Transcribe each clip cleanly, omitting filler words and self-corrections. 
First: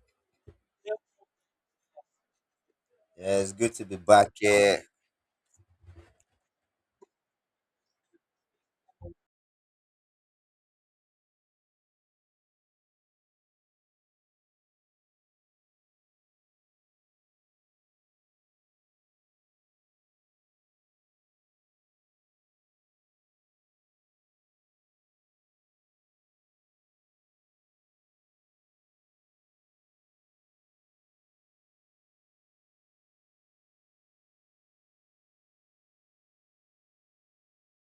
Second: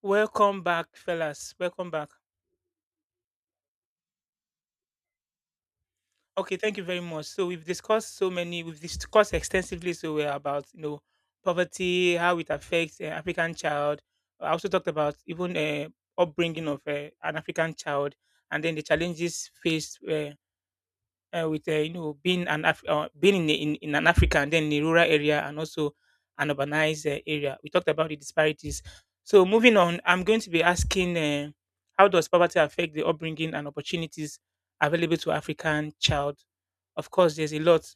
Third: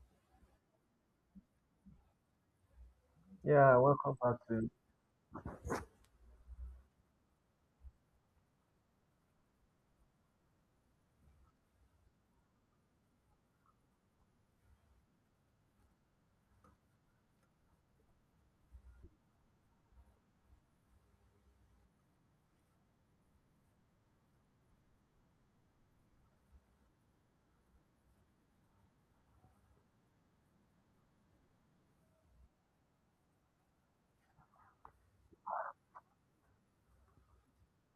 Welcome back, fellas. Welcome back. Yeah, it's good Yeah, to be welcome back back to. here. Okay, thank you very much. So we've discussed extensively. So we're about poverty, how it affects an African child. I also talked about even upbringing of an African child, and then the challenges faced. With you know Being being in in an Africa, and then in a rural area, and also an urbanized area. We talked about the disparities. So moving on, I'm going to be asking, how does poverty affect the upbringing and opportunities available to African child? Of course, there's a lot.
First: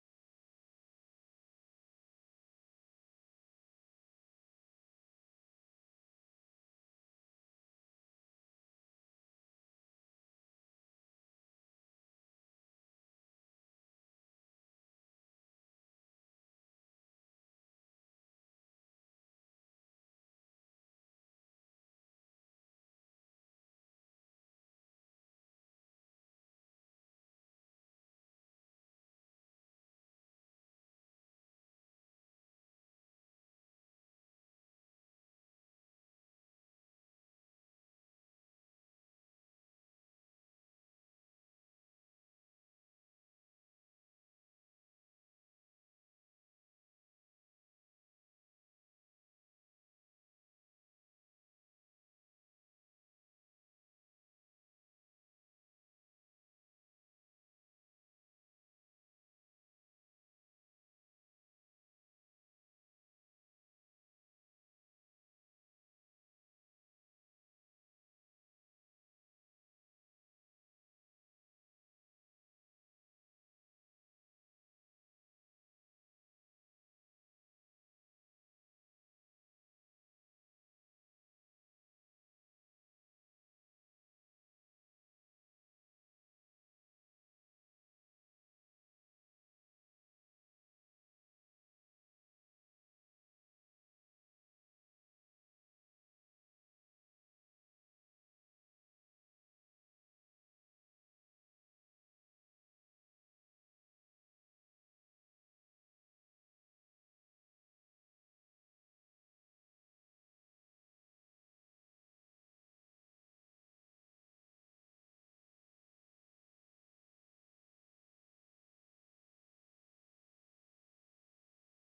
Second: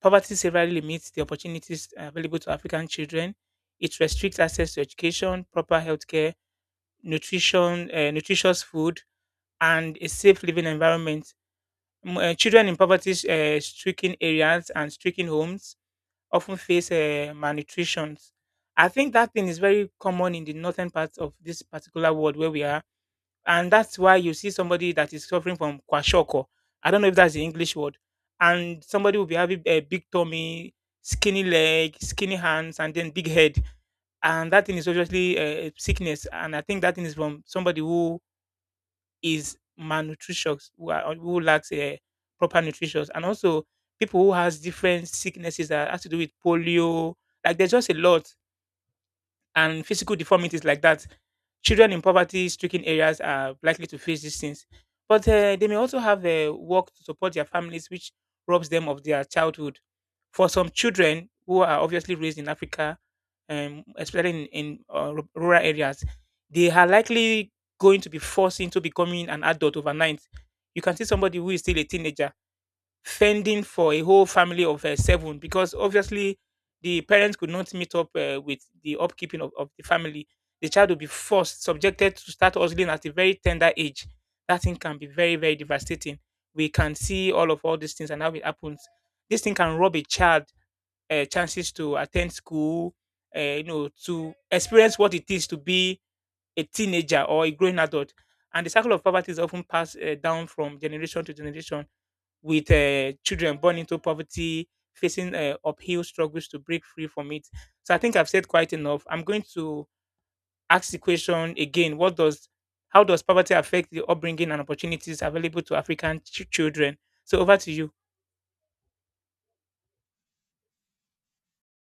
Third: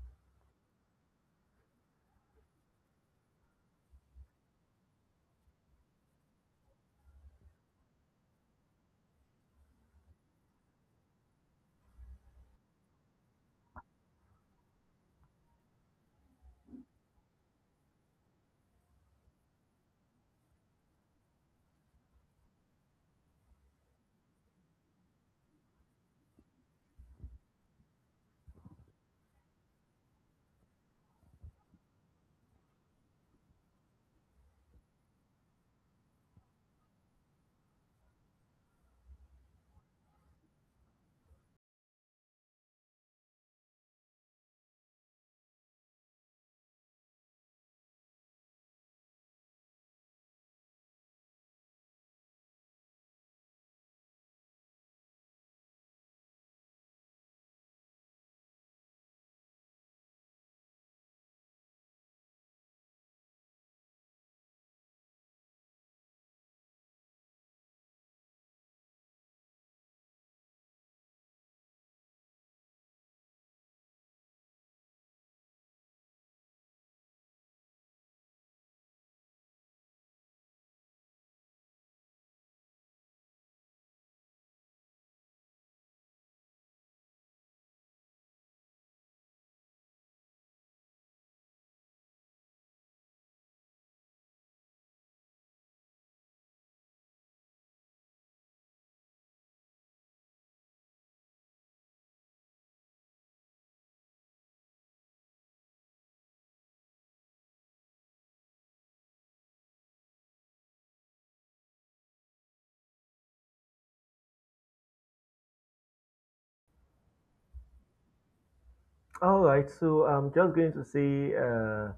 Poverty severely limits the opportunities available to African children. It restricts access to education, proper healthcare, nutrition, nutritious food, and a safe living environment. Children in poverty stricken areas and stricken homes often face malnutrition. I think that thing is very common in the northern part of this particular world where we are. And that's why you see somebody that is suffering from kwashoko. I don't know if that's the English word. And somebody will be having a big tummy, skinny leg, skinny hands, and then big head, and that thing is obviously a sickness, and I think that thing is from somebody who is malnutritious, who, who lacks proper nutrition, and also people who has different sicknesses that has to do with polio. Like there's just a lot, and physical deformities like that. Children in poverty-stricken areas are likely to face these things, but they may also have work to support their families, which robs them of their childhood. For some children who are obviously raised in Africa, especially in rural areas, they are likely going to be forced into becoming an adult overnight. You can see somebody who is still a teenager fending for a whole family of seven, because obviously the parents could not meet up with the upkeeping of the family. The child will be forced, subjected to start hustling at a very tender age. That thing can be very, very devastating. We can see all these things and how it happens. This thing can rob a child chances to attend school, to experience what it is to be a teenager or a growing adult. And the cycle of poverty is often passed down from generation to generation, with children born into poverty facing uphill struggles to break free from it. So I think I've said quite enough. I'm going to ask the question again: What does how does poverty affect the upbringing and opportunities available to African children? So over to you. All right, so I'm just going to say, uh,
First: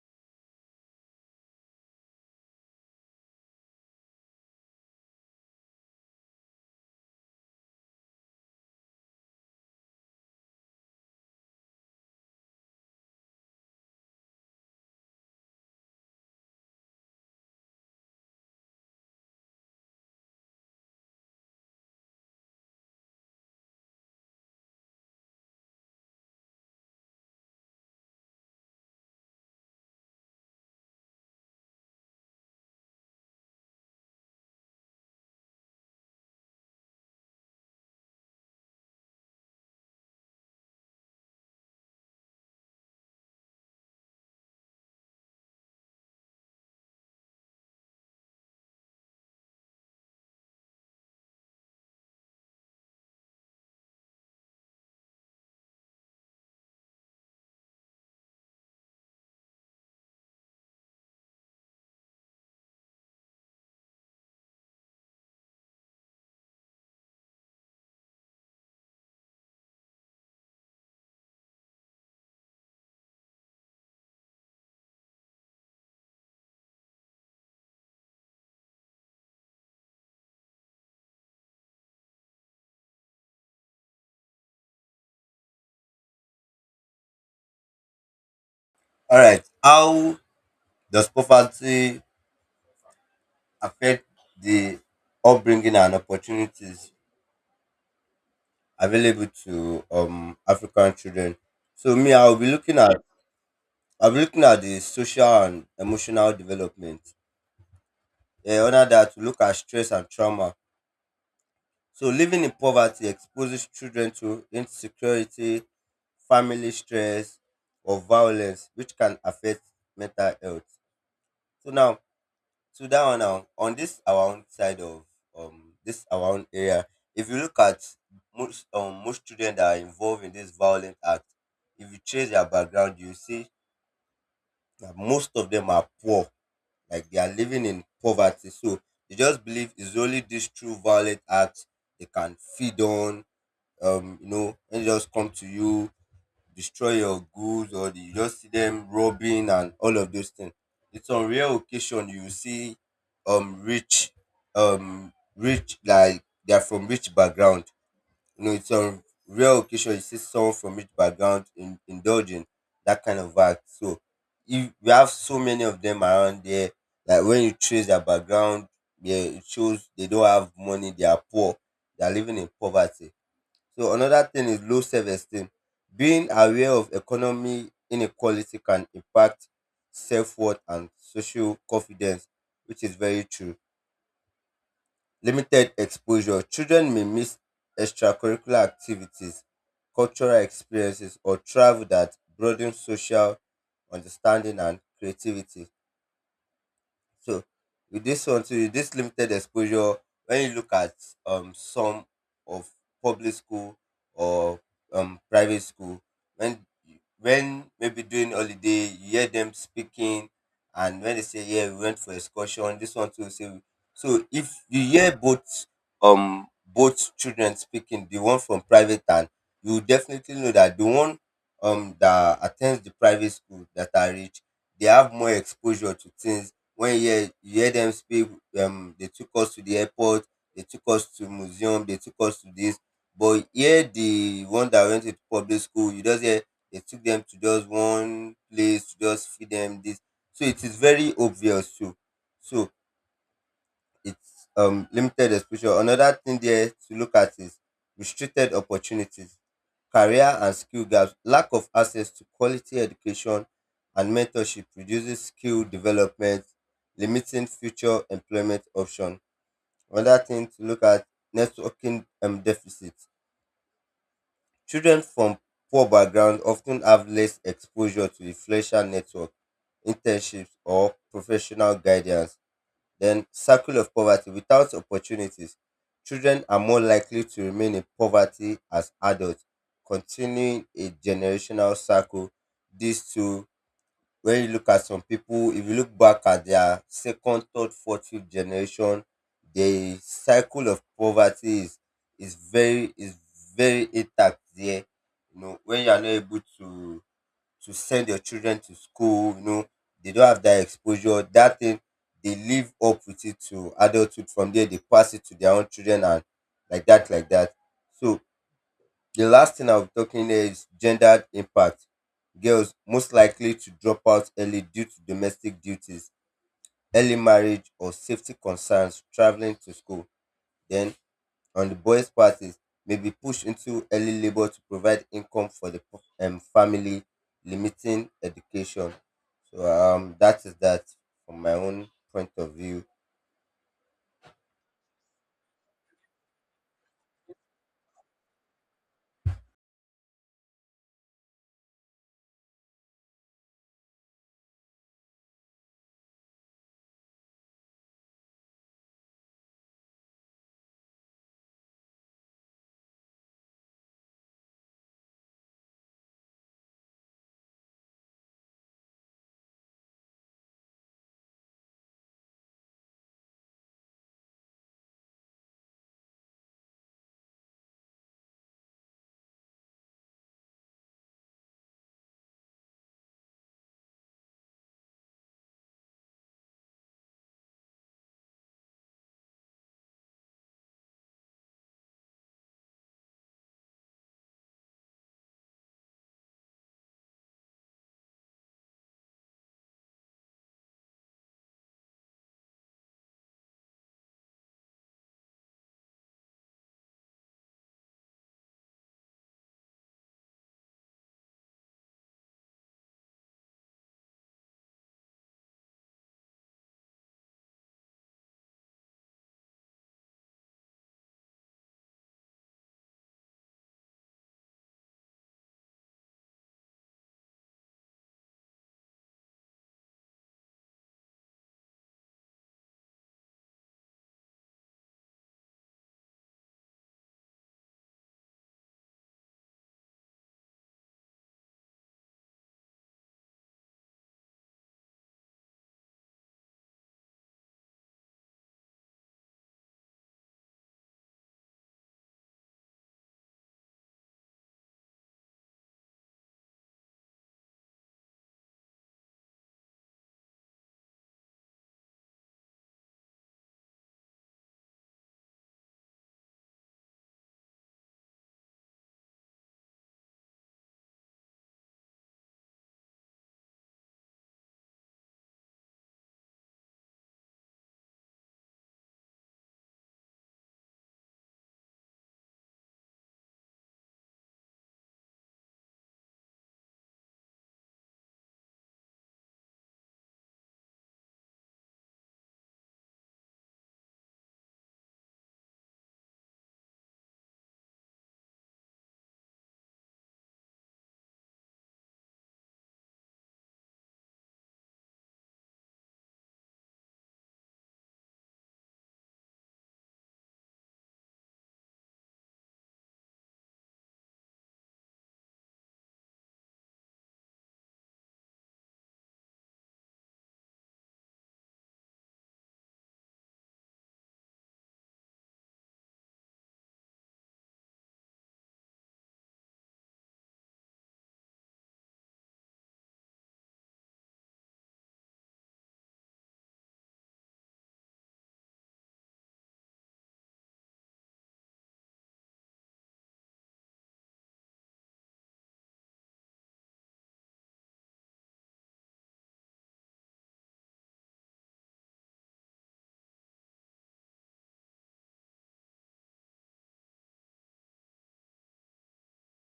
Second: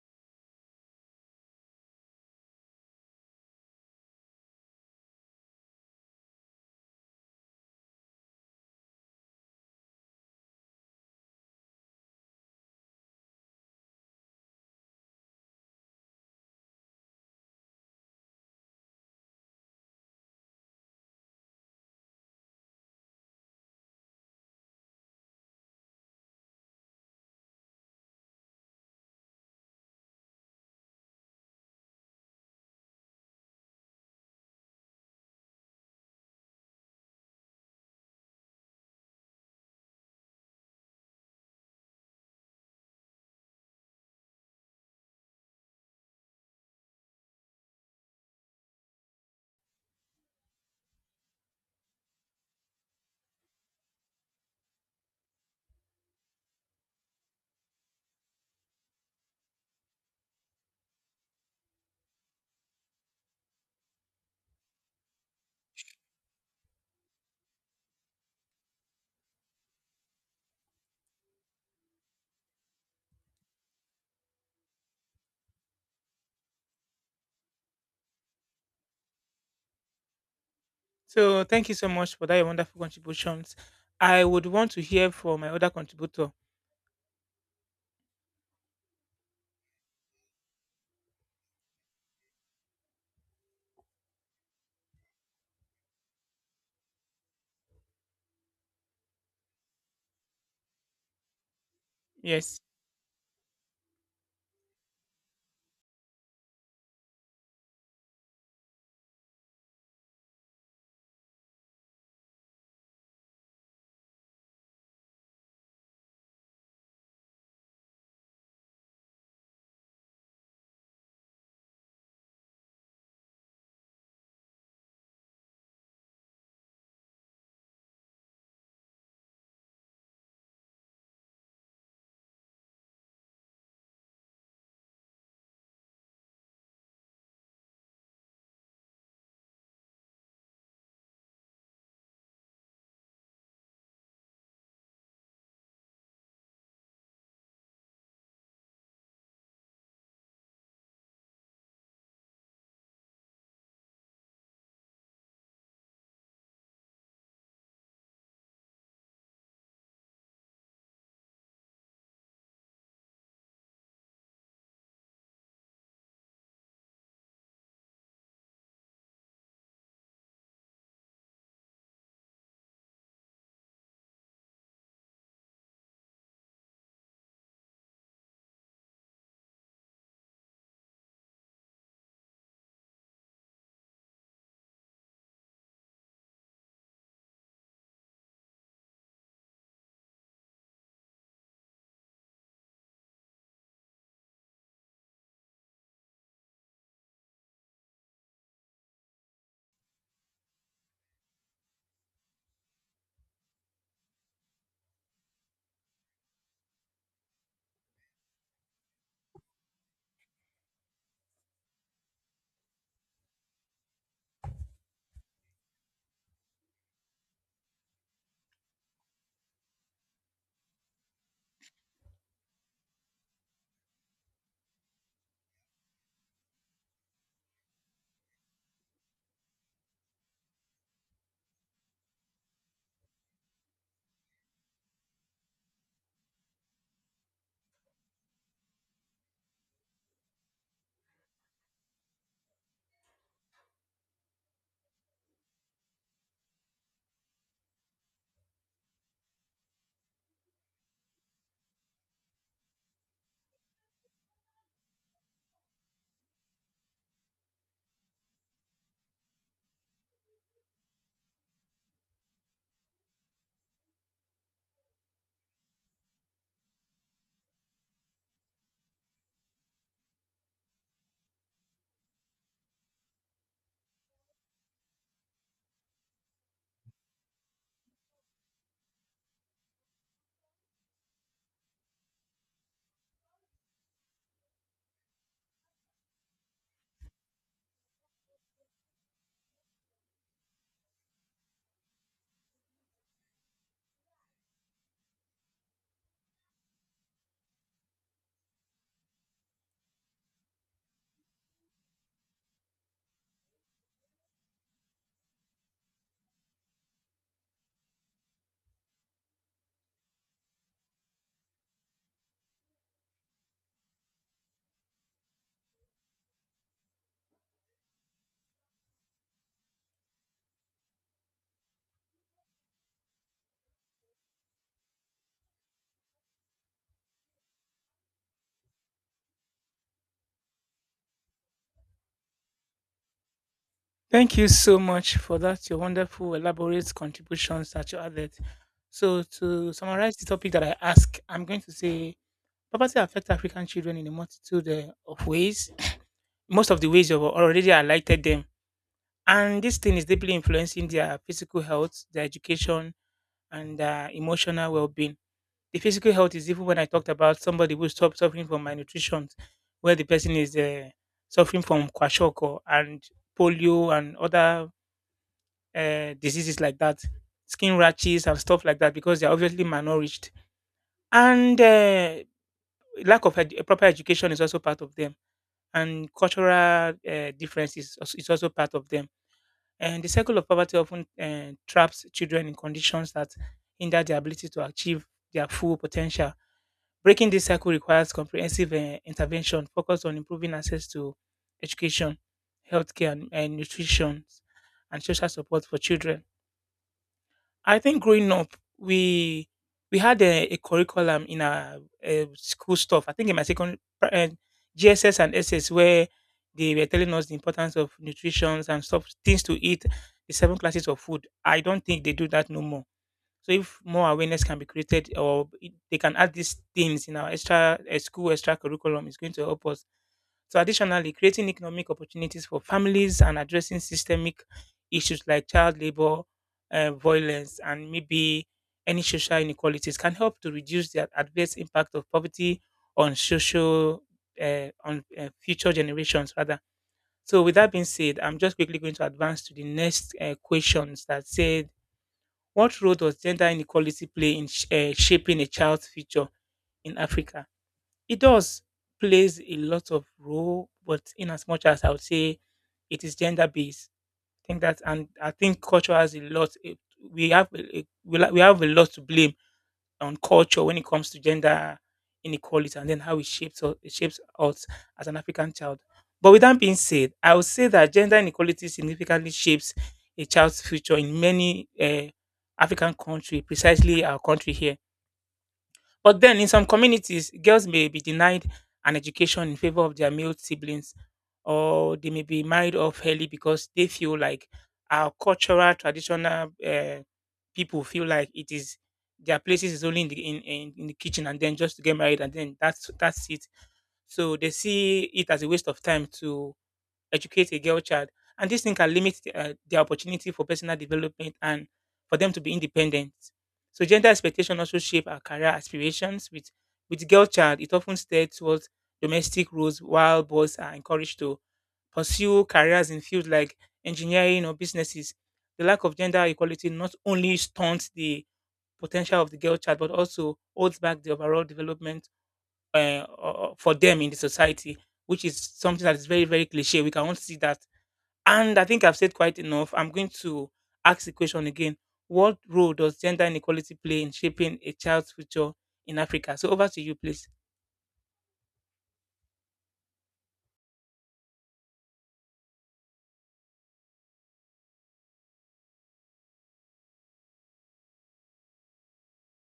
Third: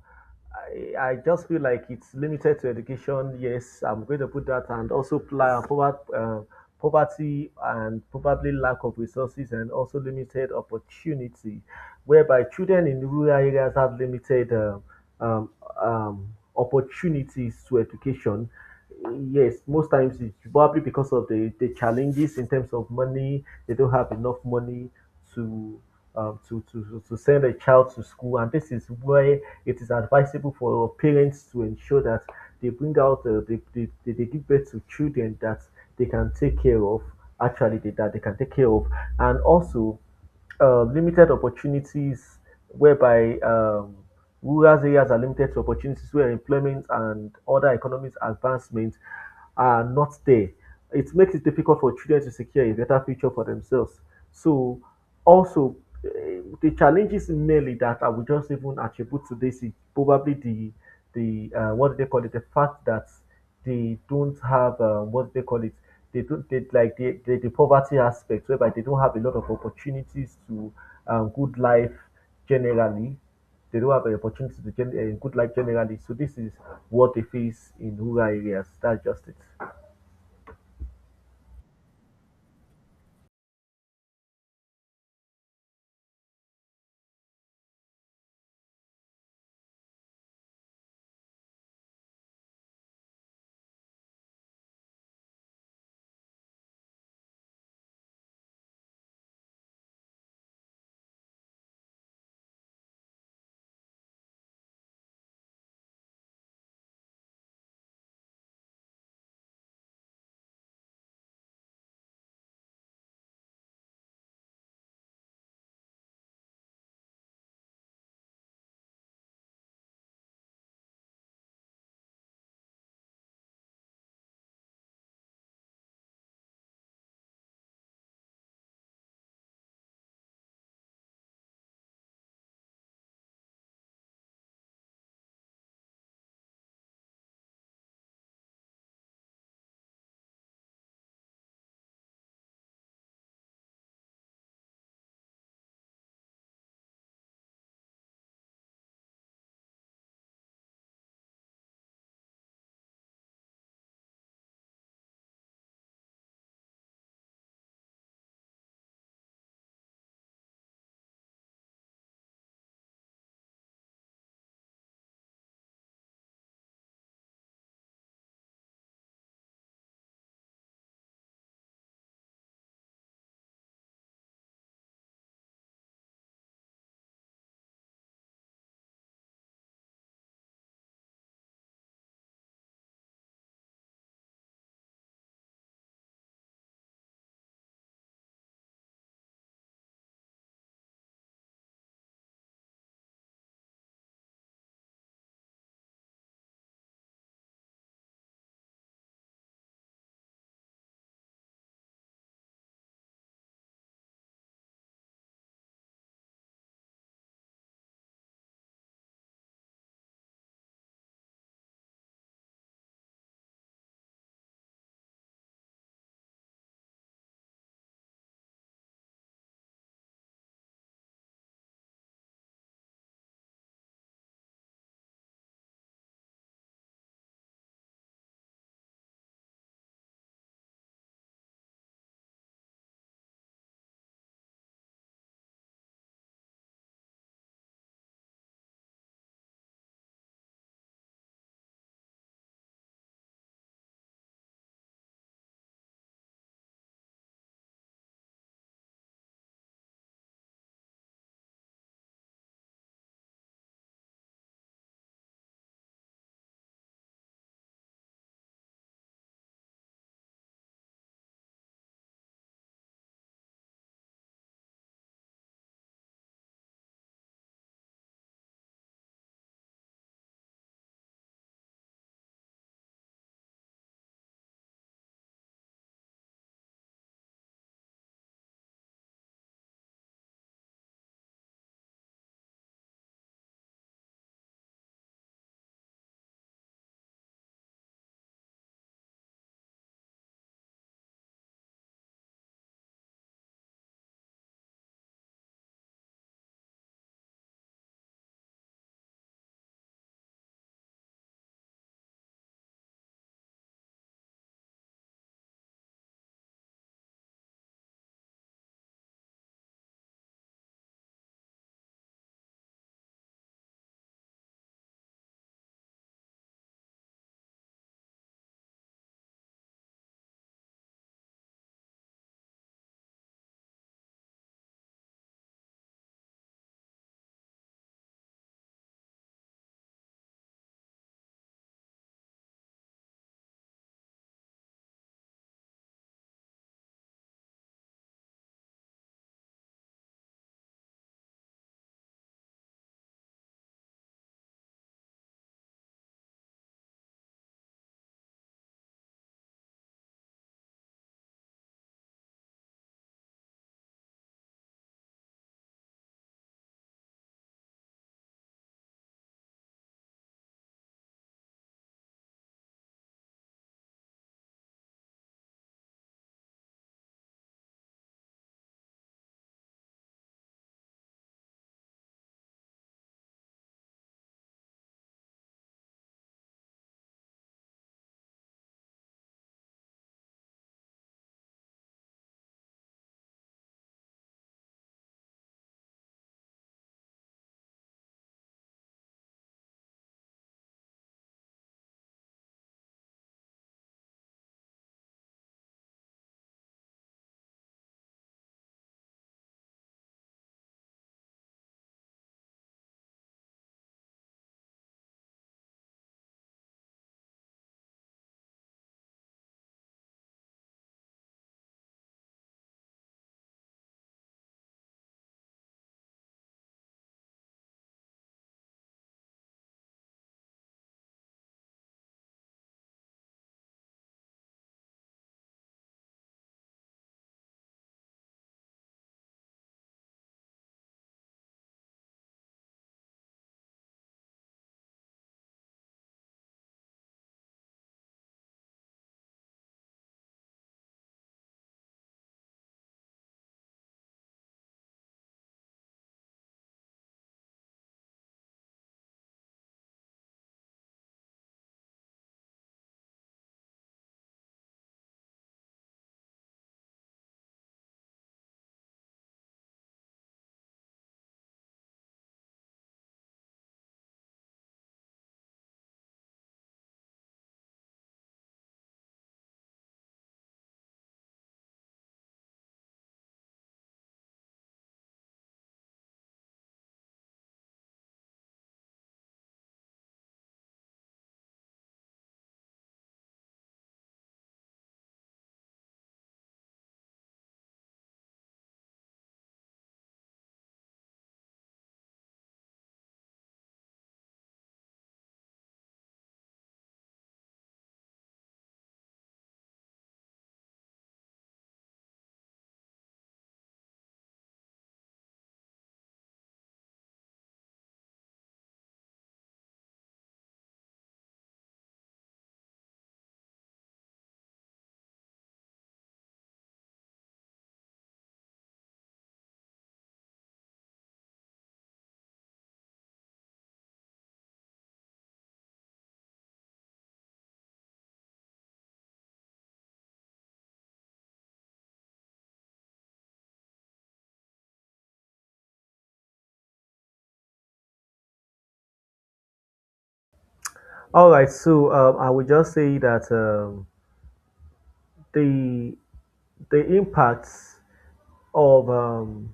I, I just feel like it's limited to education. Yes, I'm going to put that, and also poverty and probably lack of resources, and also limited opportunity, whereby children in rural areas have limited um, um, opportunities to education. Yes, most times it's probably because of the challenges in terms of money. They don't have enough money to to send a child to school. And this is where it is advisable for parents to ensure that they bring out, they give birth to children that they can take care of, actually, that they can take care of. And also, limited opportunities whereby rural areas are limited to opportunities where employment and other economic advancements are not there. It makes it difficult for children to secure a better future for themselves. So, also, the challenges mainly that I would just even attribute to this is probably the what do they call it? The fact that they don't have what do they call it? They don't they, like the, the poverty aspect whereby they don't have a lot of opportunities to good life generally. They don't have an opportunity to good life generally. So this is what they face in rural areas. That's just it. So thank you so much for that your wonderful contributions. I would want to hear from my other contributor. All right. How does poverty affect the upbringing and opportunities available to African children? So me, Yes. I'll be looking at the social and emotional development. Yeah, under that, we look at stress and trauma. So living in poverty exposes children to insecurity, family stress, or violence, which can affect mental health. So now So that one now, on this our own side of this our own area, if you look at most children that are involved in this violent act, if you trace their background, you see that most of them are poor, like they are living in poverty. So they just believe it's only these true violent acts they can feed on. You know, and just come to you, destroy your goods, or you just see them robbing and all of those things. It's on rare occasion you see um rich rich, like they're from rich background. You know, it's on rare occasion you see someone from rich background indulging that kind of act. So if we have so many of them around there, like when you trace their background, yeah, it shows they don't have money, they are poor, they are living in poverty. So another thing is low self-esteem. Being aware of economy inequality can impact self-worth and social confidence, which is very true. Limited exposure. Children may miss extracurricular activities, cultural experiences, or travel that broaden social understanding and creativity. So with this one, so with this limited exposure, when you look at some of public school or private school, when when maybe during holiday you hear them speaking, and when they say yeah we went for excursion, this one too say, so if you hear both both children speaking, the one from private, and you will definitely know that the one that attends the private school that are rich, they have more exposure to things. When you hear them speak, they took us to the airport, they took us to museum, they took us to this, but here the one that went to public school, you just hear they took them to just one place to just feed them this. So it is very obvious too. So it's limited exposure. Another thing there to look at is restricted opportunities. Career and skill gaps. Lack of access to quality education and mentorship reduces skill development, limiting future employment options. Another thing to look at: networking deficits. Children from poor backgrounds often have less exposure to the influential network, internships, or professional guidance. Then circle of poverty. Without opportunities, children are more likely to remain in poverty as adults, continuing a generational cycle. These two, when you look at some people, if you look back at their second, third, fourth, fifth generation, the cycle of poverty is is very is very intact there. You know, when you are not able to send your children to school, you know, they don't have that exposure, that thing, they live up with it to adulthood. From there, they pass it to their own children and like that, like that. So the last thing I'll be talking here is gendered impact. Girls most likely to drop out early due to domestic duties, early marriage, or safety concerns, traveling to school. Then on the boys' parties, may be pushed into early labor to provide income for the family, limiting education. So that is that from my own point of view. Thank you so much for that your wonderful elaborate contributions that you added. So to summarize the topic that I asked, I'm going to say poverty affects African children in a multitude of ways. Most of the ways you've already highlighted them. And this thing is deeply influencing their physical health, their education, and their emotional well being. The physical health is even when I talked about somebody who stopped suffering from malnutrition, where the person is suffering from kwashiorkor and polio and other diseases like that, skin rashes and stuff like that, because they're obviously malnourished. And lack proper education is also part of them, and cultural differences is also part of them. And the cycle of poverty often traps children in conditions that hinder their ability to achieve their full potential. Breaking this cycle requires comprehensive intervention focused on improving access to education, healthcare, and nutrition and social support for children. I think growing up, we we had a curriculum in our school stuff. I think in my second GSS and SS, where they were telling us the importance of nutrition and stuff, things to eat, the seven classes of food. I don't think they do that no more. So if more awareness can be created, they can add these things in our extra school extra curriculum, is going to help us. So additionally, creating economic opportunities for families and addressing systemic issues like child labor, violence, and maybe any social inequalities can help to reduce the adverse impact of poverty on social on future generations rather. So with that being said, I'm just quickly going to advance to the next questions that say what role does gender inequality play in shaping a child's future in Africa? It does plays a lot of role, but in as much as I would say it is gender based, I think that, and I think culture has a lot. We have we have a lot to blame on culture when it comes to gender inequality, and then how it shapes us as an African child. But with that being said, I would say that gender inequality significantly shapes a child's future in many African countries, precisely our country here. But then, in some communities, girls may be denied an education in favor of their male siblings, or they may be married off early because they feel like our cultural, traditional people feel like it is their places is only in the in the kitchen, and then just to get married, and then that's it. So they see it as a waste of time to educate a girl child. And this thing can limit the opportunity for personal development and for them to be independent. So gender expectation also shape our career aspirations. With girl child, it often steers towards domestic roles, while boys are encouraged to pursue careers in fields like engineering or businesses. The lack of gender equality not only stunts the potential of the girl child, but also holds back the overall development for them in the society, which is something that is very, very cliche. We cannot see that. And I think I've said quite enough. I'm going to ask the question again. What role does gender inequality play in shaping a child's future in Africa? So over to you, please. All right. I will just say that. The impacts of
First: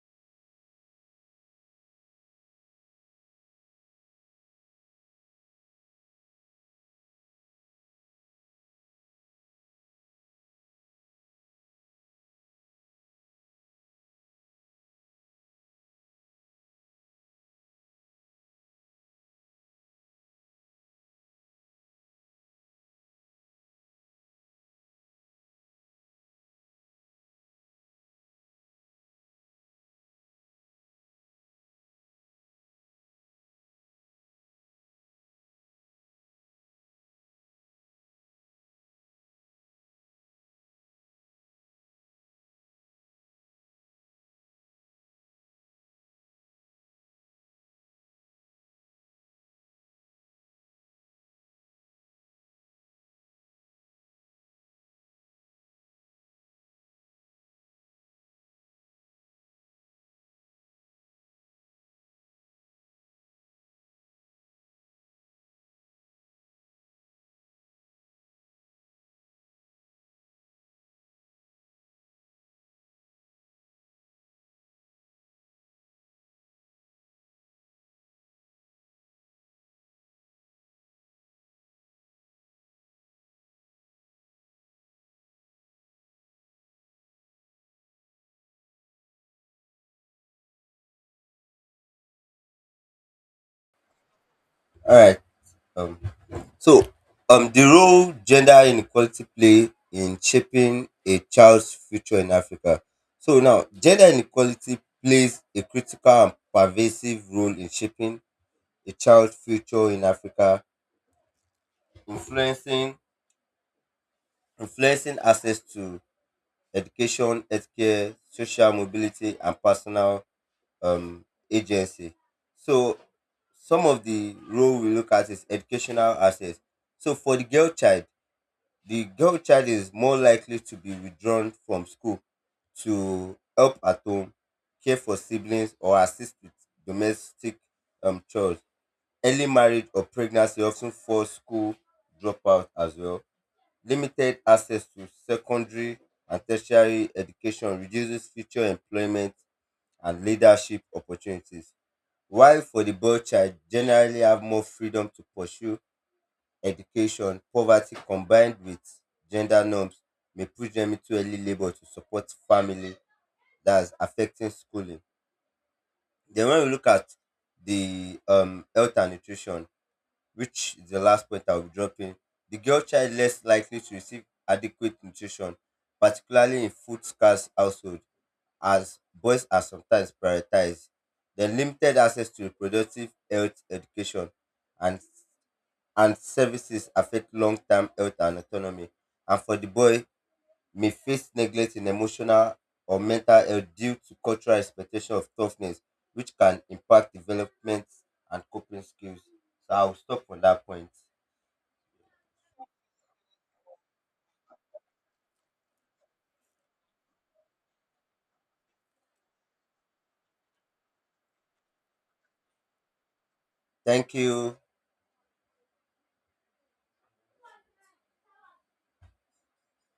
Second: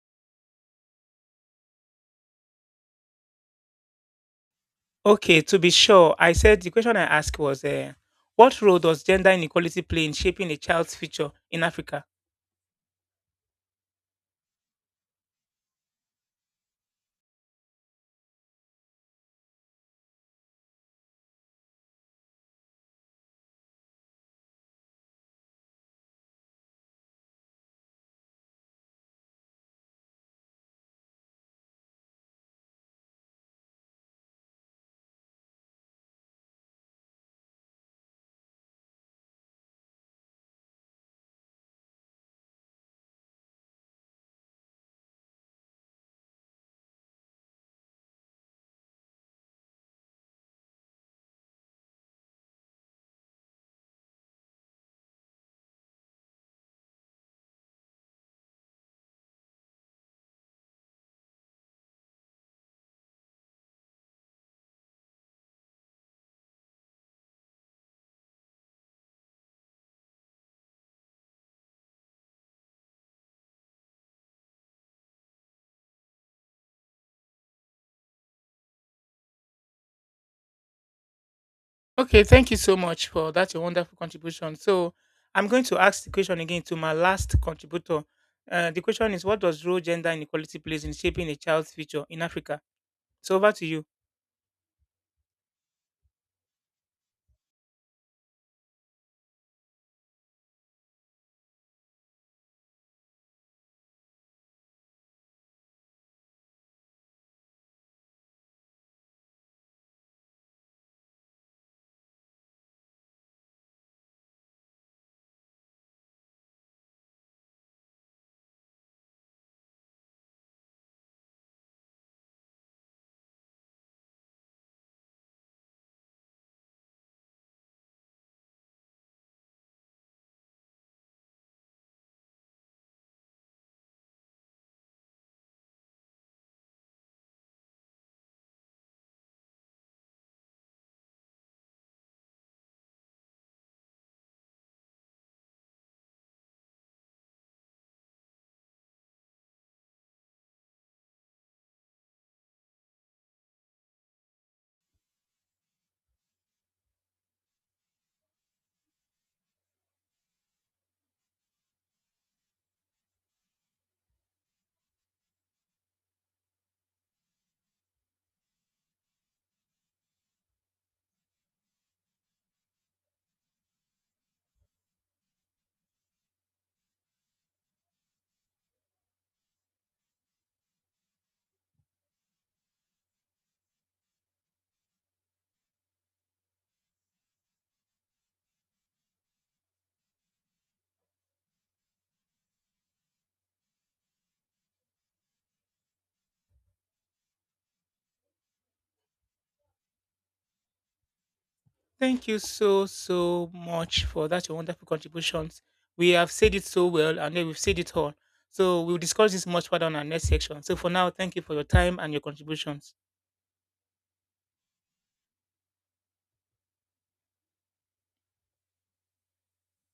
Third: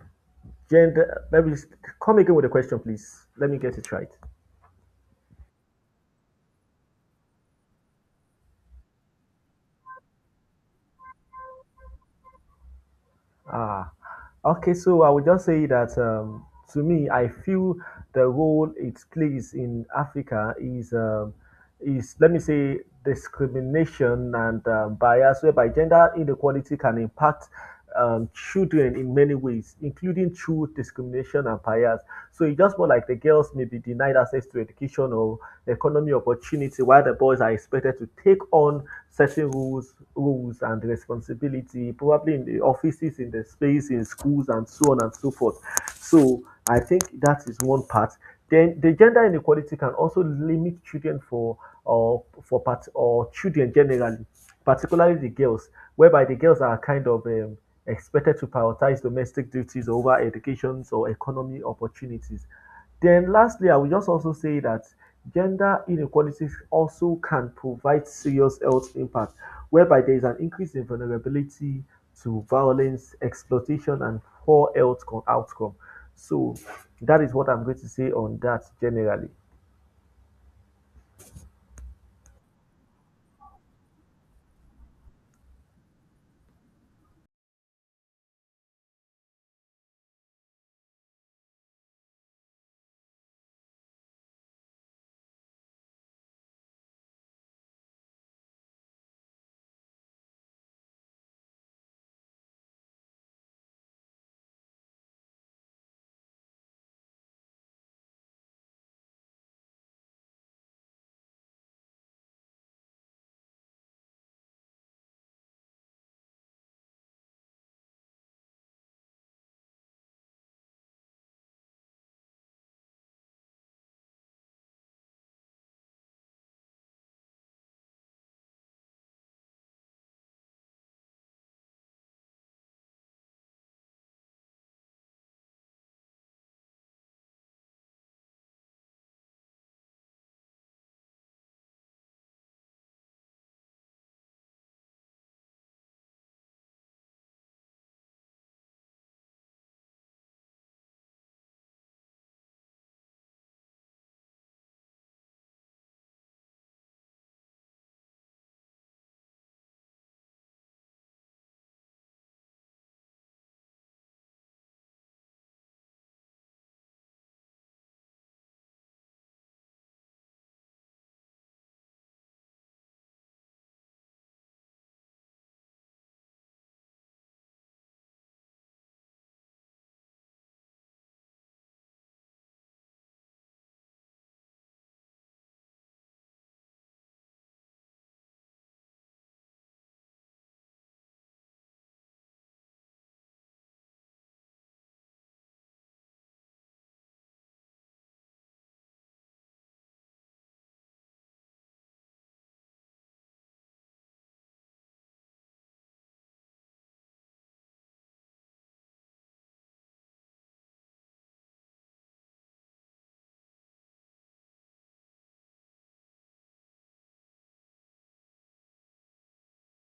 gender. Let me come again with the question, please. Let me get it right. Okay, to be sure, I said the question I asked was what role does gender inequality play in shaping a child's future in Africa? Ah, okay. So I would just say that, to me, I feel the role it plays in Africa is, let me say, discrimination and bias, whereby gender inequality can impact children in many ways, including through discrimination and bias. So it's just more like the girls may be denied access to education or know, economy opportunity, while the boys are expected to take on certain rules and responsibility, probably in the offices, in the space, in schools, and so on and so forth. So I think that is one part. Then the gender inequality can also limit children for or for part or children generally, particularly the girls, whereby the girls are kind of expected to prioritize domestic duties over educations or economy opportunities. Then lastly, I will just also say that gender inequalities also can provide serious health impact, whereby there is an increase in vulnerability to violence, exploitation, and poor outcome. So that is what I'm going to say on that generally. Okay, thank you so much for that your wonderful contribution. So I'm going to ask the question again to my last contributor. The question is what does role gender inequality plays in shaping a child's future in Africa? So over to you. All right. Um, so the role gender inequality play in shaping a child's future in Africa. So now, gender inequality plays a critical and pervasive role in shaping a child's future in Africa, influencing influencing access to education, healthcare, social mobility, and personal um, agency. So, some of the role we look at is educational access. So, for the girl child is more likely to be withdrawn from school to help at home, care for siblings, or assist with domestic chores. Early marriage or pregnancy often force school dropout as well. Limited access to secondary and tertiary education reduces future employment and leadership opportunities. While for the boy child, generally have more freedom to pursue education, poverty combined with gender norms may push them into early labor to support family, that's affecting schooling. Then when we look at the health and nutrition, which is the last point I'll be dropping. The girl child less likely to receive adequate nutrition, particularly in food scarce household, as boys are sometimes prioritized. Then limited access to reproductive health education and and services affect long-term health and autonomy. And for the boy, may face neglect in emotional or mental health due to cultural expectation of toughness, which can impact development and coping skills. So I'll stop on that point. Thank you so, so much for that, your wonderful contributions. We have said it so well, and then we've said it all. So we'll discuss this much further on our next section. So for now, thank you for your time and your contributions. Thank you.